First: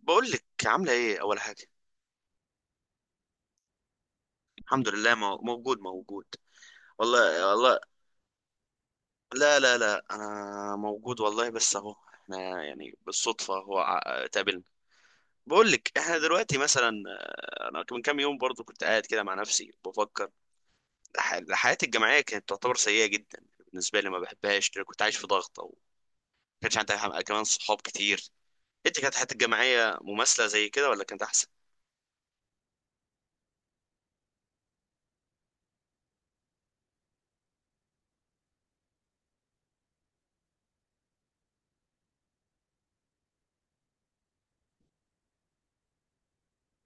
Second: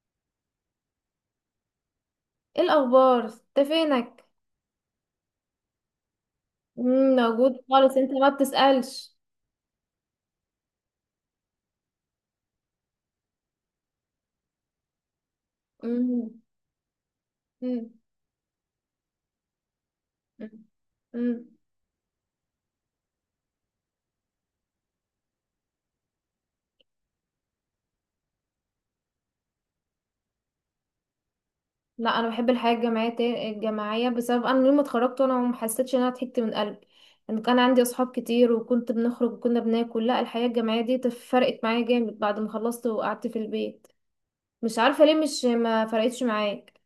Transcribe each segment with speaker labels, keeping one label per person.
Speaker 1: بقول لك عامله ايه اول حاجه.
Speaker 2: ايه الاخبار؟ انت فينك؟
Speaker 1: الحمد لله، موجود موجود.
Speaker 2: مم،
Speaker 1: والله
Speaker 2: موجود
Speaker 1: والله.
Speaker 2: خالص، انت ما بتسألش؟
Speaker 1: لا لا لا، انا موجود والله، بس اهو احنا يعني بالصدفه تقابلنا. بقول لك احنا
Speaker 2: مم.
Speaker 1: دلوقتي مثلا، انا
Speaker 2: مم.
Speaker 1: من كام يوم برضو كنت قاعد كده مع نفسي بفكر.
Speaker 2: مم. مم.
Speaker 1: حياتي الجامعيه كانت تعتبر سيئه جدا بالنسبه لي، ما بحبهاش لأن كنت عايش في ضغط، او ما كانش عندي كمان صحاب كتير. انت كانت حياتك الجامعيه مماثله زي كده ولا كانت احسن؟
Speaker 2: لا، انا بحب الحياة الجماعية الجماعية، بسبب انا يوم ما اتخرجت وانا ما حسيتش ان انا ضحكت من قلبي ان كان عندي اصحاب كتير وكنت بنخرج وكنا بناكل. لا، الحياة الجماعية دي فرقت معايا جامد بعد ما خلصت وقعدت في البيت. مش عارفة ليه مش ما فرقتش معاك؟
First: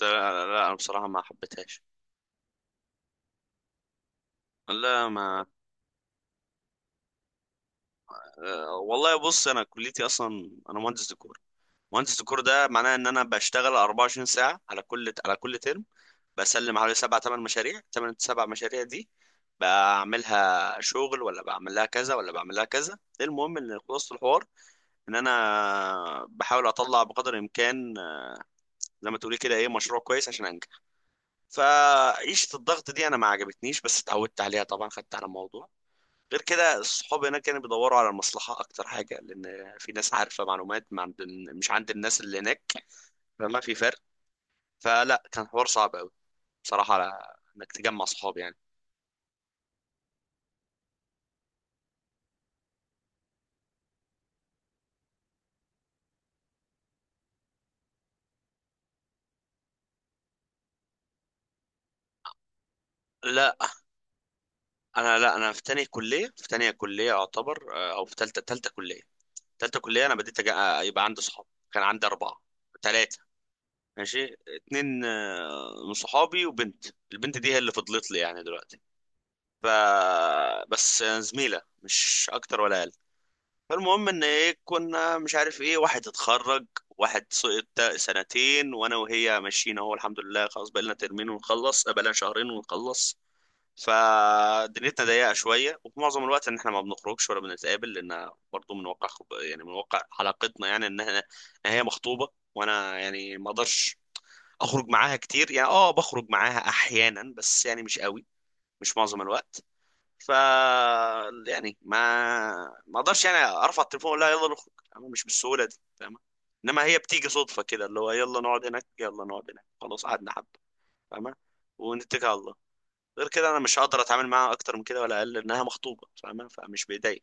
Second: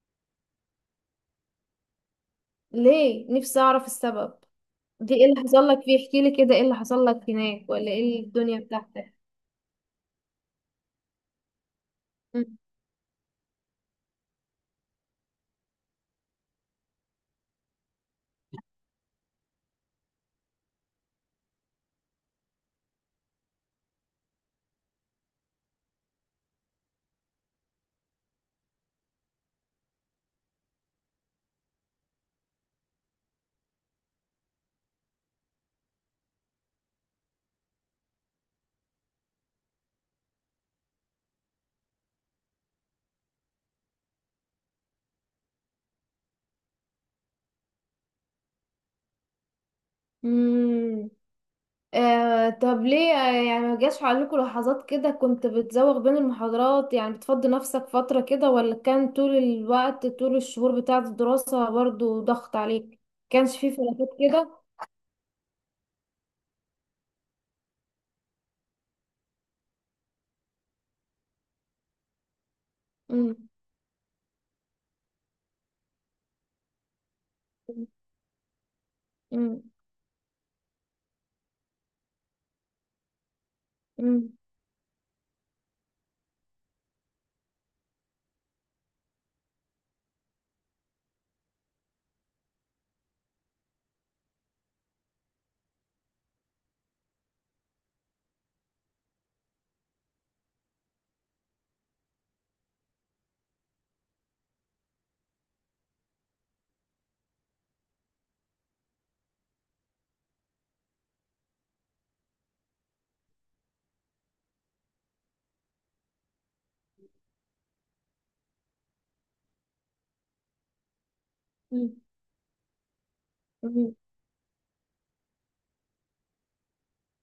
Speaker 1: لا لا، انا بصراحه ما حبيتهاش.
Speaker 2: ليه؟ نفسي اعرف السبب.
Speaker 1: لا
Speaker 2: دي ايه اللي
Speaker 1: ما.
Speaker 2: حصل لك فيه؟ احكي لي كده، ايه اللي حصل لك هناك؟ ولا ايه الدنيا
Speaker 1: آه،
Speaker 2: بتاعتك؟
Speaker 1: والله بص، انا كليتي اصلا انا مهندس ديكور. مهندس ديكور
Speaker 2: مم.
Speaker 1: ده معناه ان انا بشتغل 24 ساعه على كل ترم. بسلم حوالي سبع ثمان مشاريع، ثمان سبع مشاريع دي بعملها شغل، ولا بعمل لها كذا ولا بعمل لها كذا. المهم ان خلاصه الحوار ان انا بحاول اطلع بقدر الامكان، آه، زي ما تقولي كده، ايه، مشروع كويس عشان انجح. فعيشه الضغط دي انا ما عجبتنيش، بس اتعودت عليها طبعا، خدت على الموضوع. غير كده، الصحاب هناك كانوا بيدوروا على المصلحة أكتر حاجة، لأن في ناس عارفة معلومات ما عند، مش عند الناس اللي هناك، فما في فرق. فلا، كان حوار صعب أوي بصراحة على إنك تجمع صحاب يعني.
Speaker 2: مم. آه، طب ليه؟ يعني ما جاش عليكم لحظات كده كنت بتزوغ بين المحاضرات، يعني بتفضي نفسك فترة كده؟ ولا كان طول الوقت طول الشهور بتاعة الدراسة برضو ضغط عليك؟
Speaker 1: لا.
Speaker 2: كانش فيه فلاتات كده؟
Speaker 1: أنا في تانية كلية، في تانية كلية أعتبر، آه، أو في تالتة، تالتة كلية، تالتة كلية أنا آه، يبقى عندي صحاب. كان عندي أربعة، تلاتة،
Speaker 2: مم.
Speaker 1: ماشي اتنين، آه، من صحابي وبنت. البنت دي هي اللي فضلت لي يعني دلوقتي.
Speaker 2: مم.
Speaker 1: ف، بس آه، زميلة، مش أكتر ولا أقل. فالمهم ان
Speaker 2: مم.
Speaker 1: ايه، كنا مش عارف ايه، واحد اتخرج، واحد سقط سنتين، وانا وهي ماشيين اهو الحمد لله، خلاص بقالنا ترمين ونخلص، بقالنا شهرين ونخلص. فدنيتنا ضيقه شويه، وفي معظم الوقت ان احنا ما بنخرجش ولا بنتقابل، لان برضه من واقع خب... يعني من واقع علاقتنا، يعني ان إن هي مخطوبه، وانا يعني ما اقدرش اخرج معاها كتير، يعني اه بخرج معاها احيانا، بس يعني مش قوي، مش معظم الوقت. ف يعني ما ما اقدرش يعني ارفع التليفون ولا يلا نخرج، انا مش بالسهوله دي، فاهمه؟ انما هي بتيجي صدفه كده، اللي هو يلا نقعد هناك، يلا نقعد هناك، خلاص قعدنا حبه، فاهمه؟
Speaker 2: مم.
Speaker 1: ونتكل على الله. غير كده انا مش
Speaker 2: مم.
Speaker 1: هقدر اتعامل معاها اكتر من كده ولا اقل، لانها مخطوبه فاهمه، فمش بايديا.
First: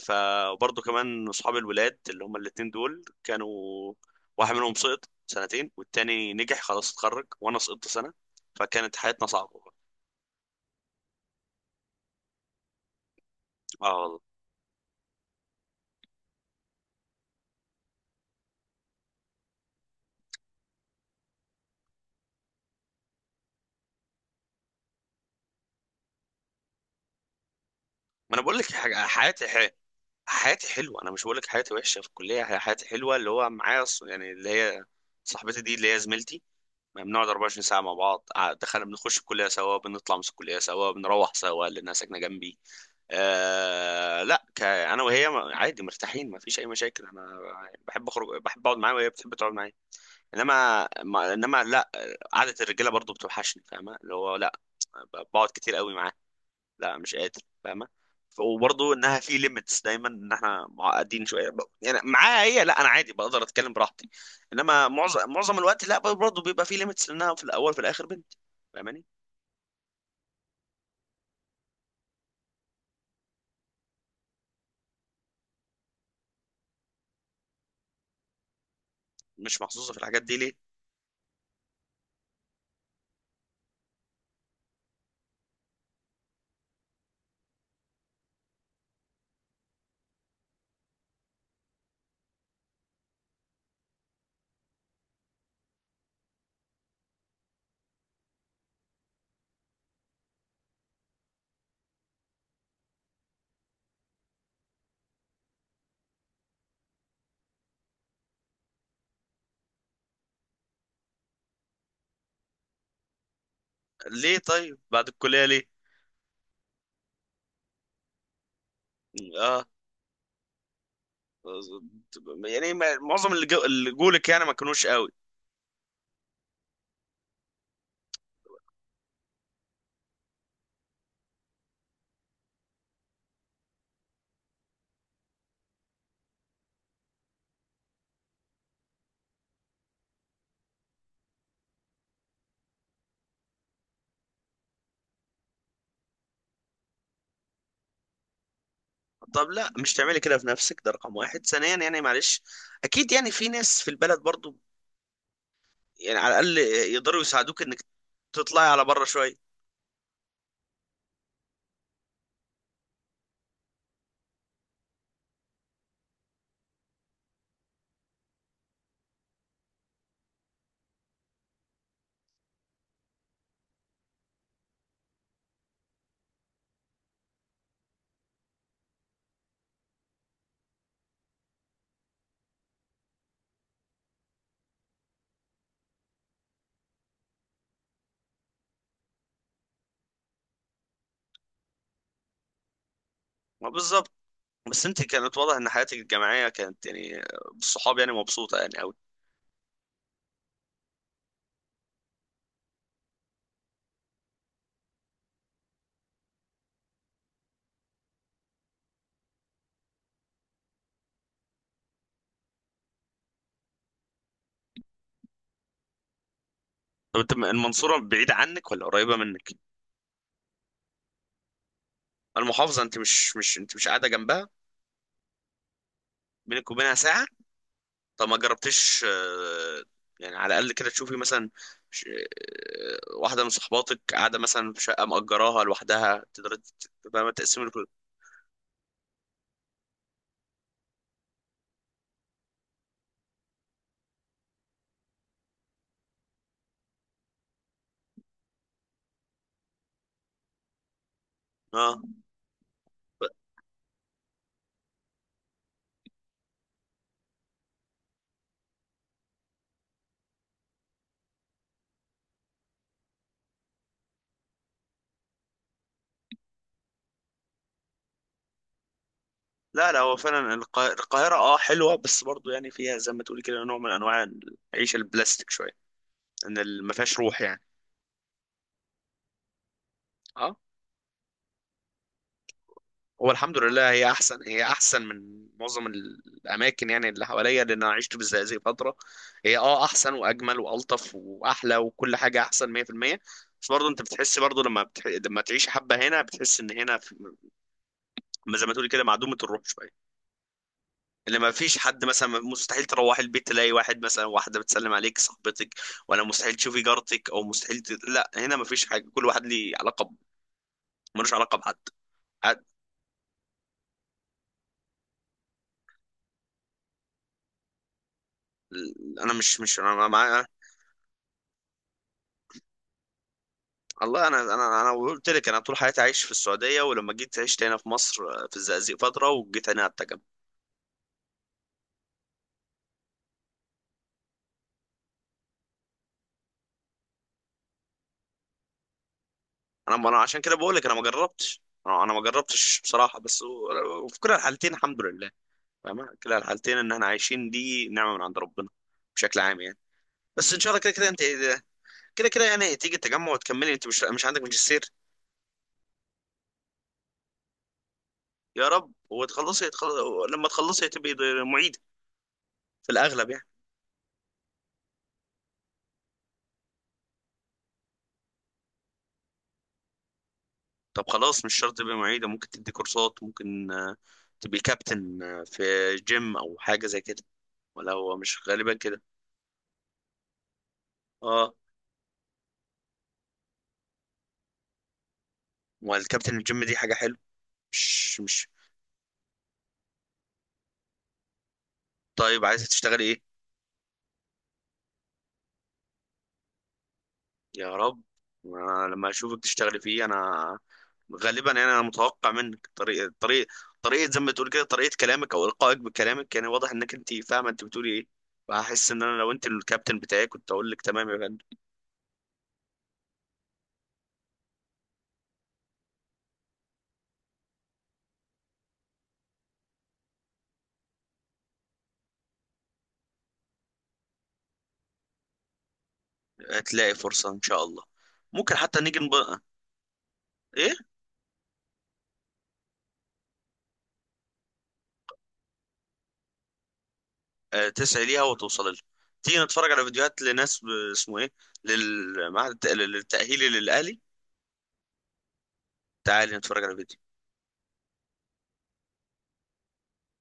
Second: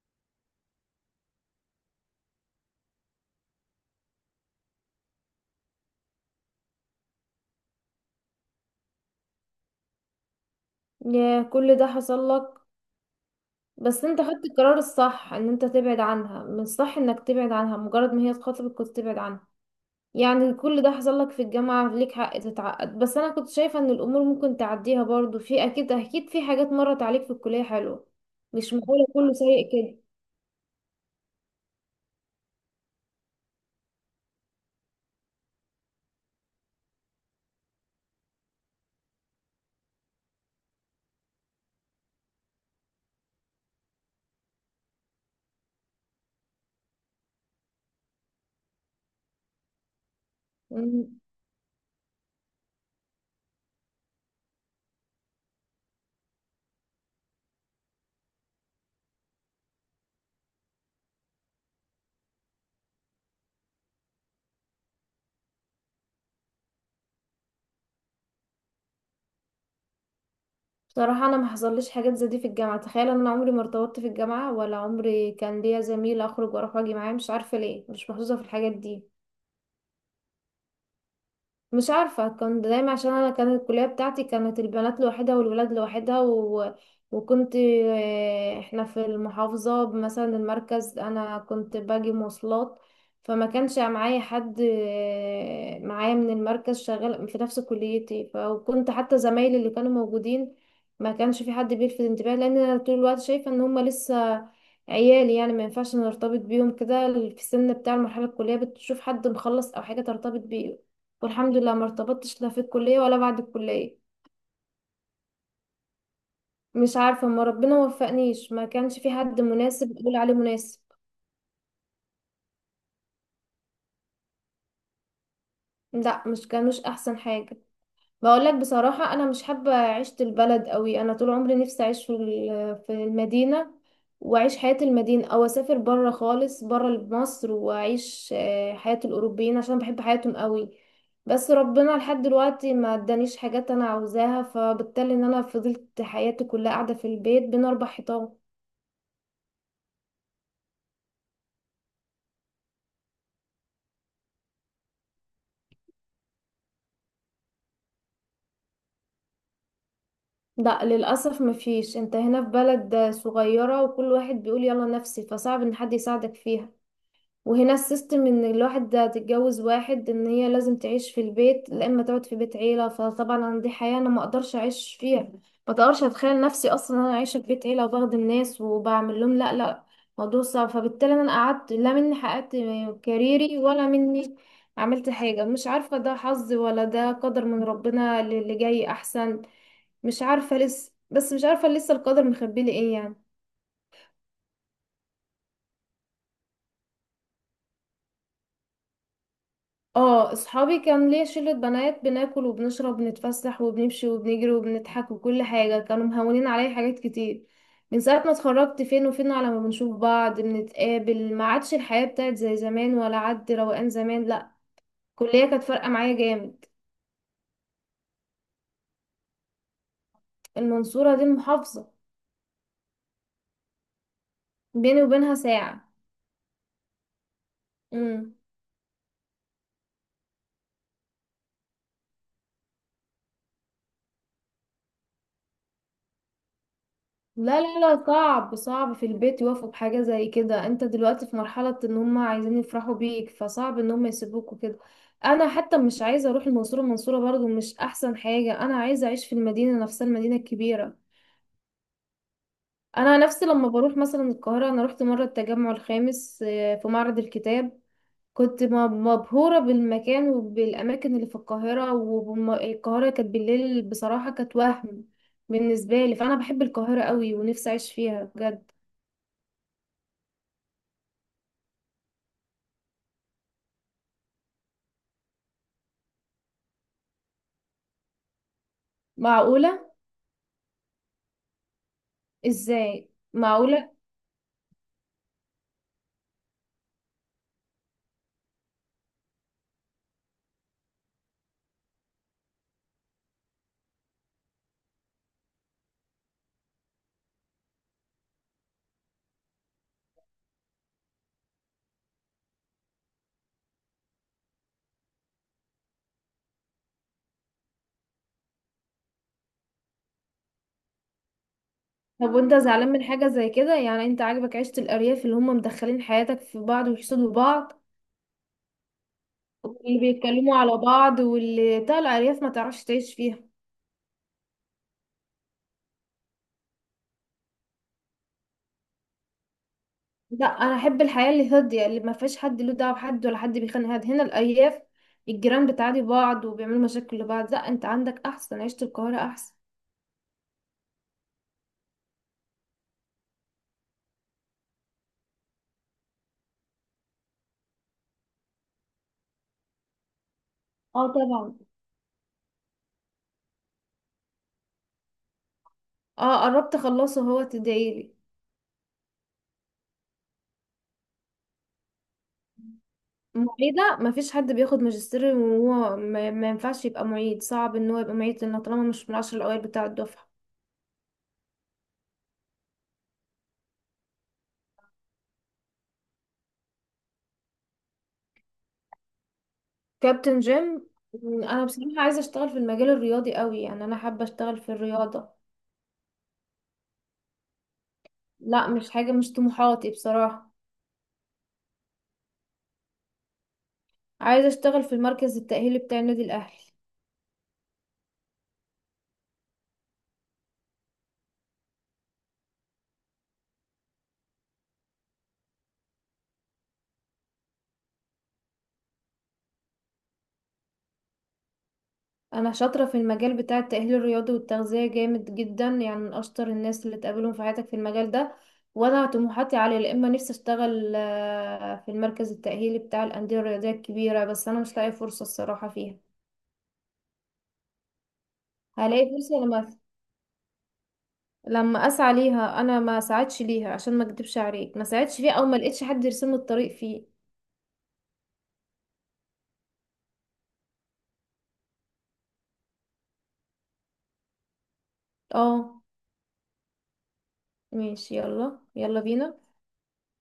Speaker 1: فبرضه كمان اصحاب الولاد اللي هم الاتنين دول كانوا، واحد منهم سقط سنتين والتاني نجح خلاص اتخرج، وانا سقطت سنه، فكانت حياتنا صعبه.
Speaker 2: يا، كل ده حصل لك؟
Speaker 1: اه
Speaker 2: بس
Speaker 1: والله.
Speaker 2: انت خدت القرار الصح ان انت تبعد عنها، من الصح انك تبعد عنها مجرد ما هي تخاطبك كنت تبعد عنها. يعني كل ده حصل لك في الجامعة، ليك حق تتعقد، بس أنا كنت شايفة إن الأمور ممكن تعديها، برضو في أكيد أكيد في حاجات مرت عليك في الكلية حلوة.
Speaker 1: ما انا بقول لك
Speaker 2: مش
Speaker 1: حاجه،
Speaker 2: معقولة كله
Speaker 1: حياتي،
Speaker 2: سيء كده؟
Speaker 1: حياتي حلوه، انا مش بقول لك حياتي وحشه في الكليه، هي حياتي حلوه، اللي هو معايا يعني اللي هي صاحبتي دي اللي هي زميلتي، ما بنقعد 24 ساعه مع بعض، دخلنا بنخش الكليه سوا، بنطلع من الكليه سوا، بنروح سوا لانها ساكنه جنبي. آه لا، انا وهي عادي مرتاحين، ما فيش اي مشاكل، انا بحب اخرج، بحب اقعد معاها وهي بتحب تقعد معايا، انما
Speaker 2: مم.
Speaker 1: ما... انما لا، قعده الرجاله برضو بتوحشني، فاهمه؟ اللي هو لا، بقعد كتير قوي معاها، لا مش قادر، فاهمه؟ وبرضه انها في ليميتس دايما، ان احنا معقدين شويه، يعني معاها هي لا، انا عادي بقدر اتكلم براحتي، انما معظم الوقت لا، برضه بيبقى في ليميتس، لانها في الاول في الاخر بنت، فاهماني؟
Speaker 2: بصراحة أنا ما حصليش حاجات زي دي في الجامعة. تخيل، أنا عمري ما ارتبطت في الجامعة ولا عمري كان ليا زميل أخرج وأروح وأجي معاه، مش عارفة ليه، مش محظوظة في الحاجات دي.
Speaker 1: مش محظوظه في الحاجات دي ليه؟
Speaker 2: مش عارفة، كان دايما عشان أنا كانت الكلية بتاعتي كانت البنات لوحدها والولاد لوحدها، و... وكنت احنا في المحافظة مثلا المركز، أنا كنت باجي مواصلات. فما كانش معايا حد معايا من المركز شغال في نفس كليتي، فكنت حتى زمايلي اللي كانوا موجودين ما كانش في حد بيلفت انتباه، لأن أنا طول الوقت شايفة إن هما لسه عيالي، يعني ما ينفعش نرتبط بيهم كده في السن بتاع المرحلة. الكلية بتشوف حد مخلص أو حاجة ترتبط بيه، والحمد لله ما ارتبطتش لا في الكلية ولا بعد الكلية.
Speaker 1: ليه طيب بعد الكليه ليه؟
Speaker 2: مش عارفة، ما ربنا وفقنيش، ما كانش في حد
Speaker 1: اه،
Speaker 2: مناسب اقول عليه مناسب.
Speaker 1: يعني معظم اللي جولك يعني ما كانوش قوي؟
Speaker 2: لا، مش كانوش احسن حاجة. بقول لك بصراحة، انا مش حابة عيشة البلد قوي، انا طول عمري نفسي اعيش في في المدينة، واعيش حياة المدينة او اسافر برا خالص، برا مصر، واعيش حياة الاوروبيين عشان بحب حياتهم قوي. بس ربنا لحد دلوقتي ما ادانيش حاجات انا عاوزاها، فبالتالي ان انا فضلت حياتي كلها قاعدة في البيت بين اربع حيطان.
Speaker 1: طب لا، مش تعملي كده في نفسك، ده رقم واحد. ثانيا، يعني معلش، اكيد يعني في ناس في البلد برضو، يعني على الاقل يقدروا يساعدوك انك تطلعي على بره شويه.
Speaker 2: لا للأسف مفيش، انت هنا في بلد صغيرة وكل واحد بيقول يلا نفسي، فصعب ان حد يساعدك فيها. وهنا السيستم ان الواحد ده تتجوز واحد ان هي لازم تعيش في البيت، لا اما تقعد في بيت عيلة، فطبعا انا دي حياة انا ما اقدرش اعيش فيها، ما اقدرش اتخيل نفسي اصلا انا عايشة في بيت عيلة وبخدم ناس وبعمل لهم. لا لا، موضوع صعب. فبالتالي انا قعدت لا مني حققت كاريري ولا مني عملت حاجة. مش عارفة، ده حظ ولا ده قدر من ربنا اللي اللي جاي احسن. مش عارفة لسه، بس مش عارفة لسه القدر مخبي لي ايه يعني.
Speaker 1: ما بالظبط. بس انت كانت واضح ان حياتك الجامعيه كانت يعني بالصحاب يعني مبسوطه يعني قوي.
Speaker 2: اه، اصحابي كان ليا شلة بنات، بناكل وبنشرب وبنتفسح وبنمشي وبنجري وبنضحك وكل حاجة، كانوا مهونين عليا حاجات كتير. من ساعة ما اتخرجت فين وفين على ما بنشوف بعض، بنتقابل ما عادش الحياة بتاعت زي زمان ولا عد روقان زمان، لا. الكلية كانت فارقة معايا جامد.
Speaker 1: طب انت المنصوره بعيده عنك ولا قريبه منك؟
Speaker 2: المنصورة دي المحافظة.
Speaker 1: المحافظه، انت مش مش انت مش قاعده جنبها؟
Speaker 2: بيني وبينها ساعة.
Speaker 1: بينك وبينها ساعه. طب ما جربتيش، آه، يعني على الاقل كده تشوفي مثلا، آه، واحده من صحباتك قاعده مثلا في شقه مأجراها لوحدها، تقدر تبقى
Speaker 2: لا
Speaker 1: تقسم
Speaker 2: لا
Speaker 1: الكل.
Speaker 2: لا، صعب، صعب في البيت يوافقوا بحاجة زي كده، انت دلوقتي في مرحلة ان هم عايزين يفرحوا بيك، فصعب ان هم يسيبوك وكده. انا حتى مش عايزة اروح المنصورة، المنصورة برضو مش احسن حاجة، انا عايزة اعيش في المدينة نفسها، المدينة الكبيرة.
Speaker 1: اه.
Speaker 2: انا نفسي لما بروح مثلا القاهرة، انا رحت مرة التجمع الخامس، في معرض الكتاب. كنت مبهورة بالمكان وبالاماكن اللي في القاهرة، والقاهرة كانت بالليل بصراحة كانت وهم. بالنسبة لي فانا بحب القاهرة قوي ونفسي اعيش فيها بجد.
Speaker 1: لا لا، هو فعلا القاهره اه حلوه، بس برضو يعني فيها زي ما تقولي كده نوع من انواع العيشه البلاستيك شويه، ما فيهاش روح يعني.
Speaker 2: معقولة؟
Speaker 1: اه.
Speaker 2: ازاي
Speaker 1: هو الحمد لله
Speaker 2: معقولة؟
Speaker 1: هي احسن، هي احسن من معظم الاماكن يعني اللي حواليا، لان انا عشت في الزقازيق فتره، هي اه احسن واجمل والطف واحلى وكل حاجه احسن 100%. بس برضه انت بتحس برضه لما تعيش حبه هنا بتحس ان زي ما تقول كده معدومه الروح شويه، اللي ما فيش حد، مثلا مستحيل تروح البيت تلاقي واحد، مثلا واحده بتسلم عليك صاحبتك، ولا مستحيل تشوفي جارتك، او لا هنا ما فيش حاجه، كل واحد ليه علاقه ملوش علاقه بحد.
Speaker 2: طب وانت
Speaker 1: عاد-
Speaker 2: زعلان من حاجة زي كده؟ يعني انت عاجبك عيشة الأرياف اللي هم مدخلين حياتك في بعض ويحسدوا بعض،
Speaker 1: انا مش مش انا،
Speaker 2: واللي بيتكلموا على بعض، واللي بتاع الأرياف ما تعرفش تعيش فيها؟
Speaker 1: والله انا انا قلت لك انا طول حياتي عايش في السعوديه، ولما جيت عشت هنا في مصر، آه، في الزقازيق فتره، وجيت هنا على التجمع.
Speaker 2: لا، انا احب الحياة اللي هادية اللي ما فيهاش حد له دعوة بحد ولا حد بيخانق حد. هنا الأرياف الجيران بتعادي بعض وبيعملوا مشاكل لبعض. لا، انت عندك احسن عيشة، القاهرة احسن.
Speaker 1: انا عشان كده بقول لك انا ما جربتش، انا ما جربتش بصراحه، بس وفي كلا الحالتين الحمد لله، فاهمة؟ كلا الحالتين ان احنا عايشين دي نعمه من عند ربنا، بشكل عام يعني. بس ان شاء الله كده كده
Speaker 2: اه
Speaker 1: انت،
Speaker 2: طبعا.
Speaker 1: كده كده يعني تيجي التجمع وتكملي، انت مش مش عندك ماجستير؟
Speaker 2: اه، قربت اخلصه، هو تدعيلي.
Speaker 1: يا رب وتخلصي لما تخلصي تبقي معيد في الاغلب يعني.
Speaker 2: معيدة مفيش حد بياخد ماجستير وهو ما ينفعش يبقى معيد، صعب ان هو يبقى معيد لانه طالما مش من العشر الاوائل بتاع الدفعة.
Speaker 1: طب خلاص مش شرط تبقى معيدة، ممكن تدي كورسات، ممكن آه، تبقي كابتن، آه، في جيم أو حاجة زي كده، ولا هو مش غالبا كده؟
Speaker 2: كابتن جيم؟
Speaker 1: اه،
Speaker 2: انا بصراحة عايزة اشتغل في المجال الرياضي قوي، يعني انا حابة اشتغل في الرياضة.
Speaker 1: والكابتن الجيم دي حاجة حلوة، مش.
Speaker 2: لا مش حاجة، مش طموحاتي بصراحة.
Speaker 1: طيب عايزة تشتغلي ايه؟
Speaker 2: عايزة اشتغل في المركز التأهيلي بتاع النادي الاهلي.
Speaker 1: يا رب. أنا لما أشوفك تشتغلي فيه أنا غالبا يعني أنا متوقع منك طريقة زي ما بتقول كده، طريقة كلامك أو إلقائك بكلامك يعني واضح إنك أنت فاهمة أنت بتقولي ايه، فهحس إن أنا لو أنت الكابتن بتاعي كنت أقول لك تمام يا فندم.
Speaker 2: انا شاطره في المجال بتاع التاهيل الرياضي والتغذيه جامد جدا، يعني من اشطر الناس اللي تقابلهم في حياتك في المجال ده. وانا طموحاتي عاليه، يا اما نفسي اشتغل في المركز التاهيلي بتاع الانديه الرياضيه الكبيره، بس انا مش لاقيه فرصه الصراحه فيها.
Speaker 1: هتلاقي فرصة إن شاء الله، ممكن حتى
Speaker 2: هلاقي فرصه لما
Speaker 1: ايه.
Speaker 2: لما اسعى ليها. انا ما ساعدش ليها عشان ما اكدبش عليك، ما ساعدش فيها او ما لقيتش حد يرسم لي الطريق فيه.
Speaker 1: آه تسعي ليها وتوصل لها. تيجي نتفرج على فيديوهات لناس اسمه ايه، للتأهيلي، للأهلي.
Speaker 2: اه
Speaker 1: تعالي نتفرج على فيديو.
Speaker 2: ماشي، يلا يلا بينا.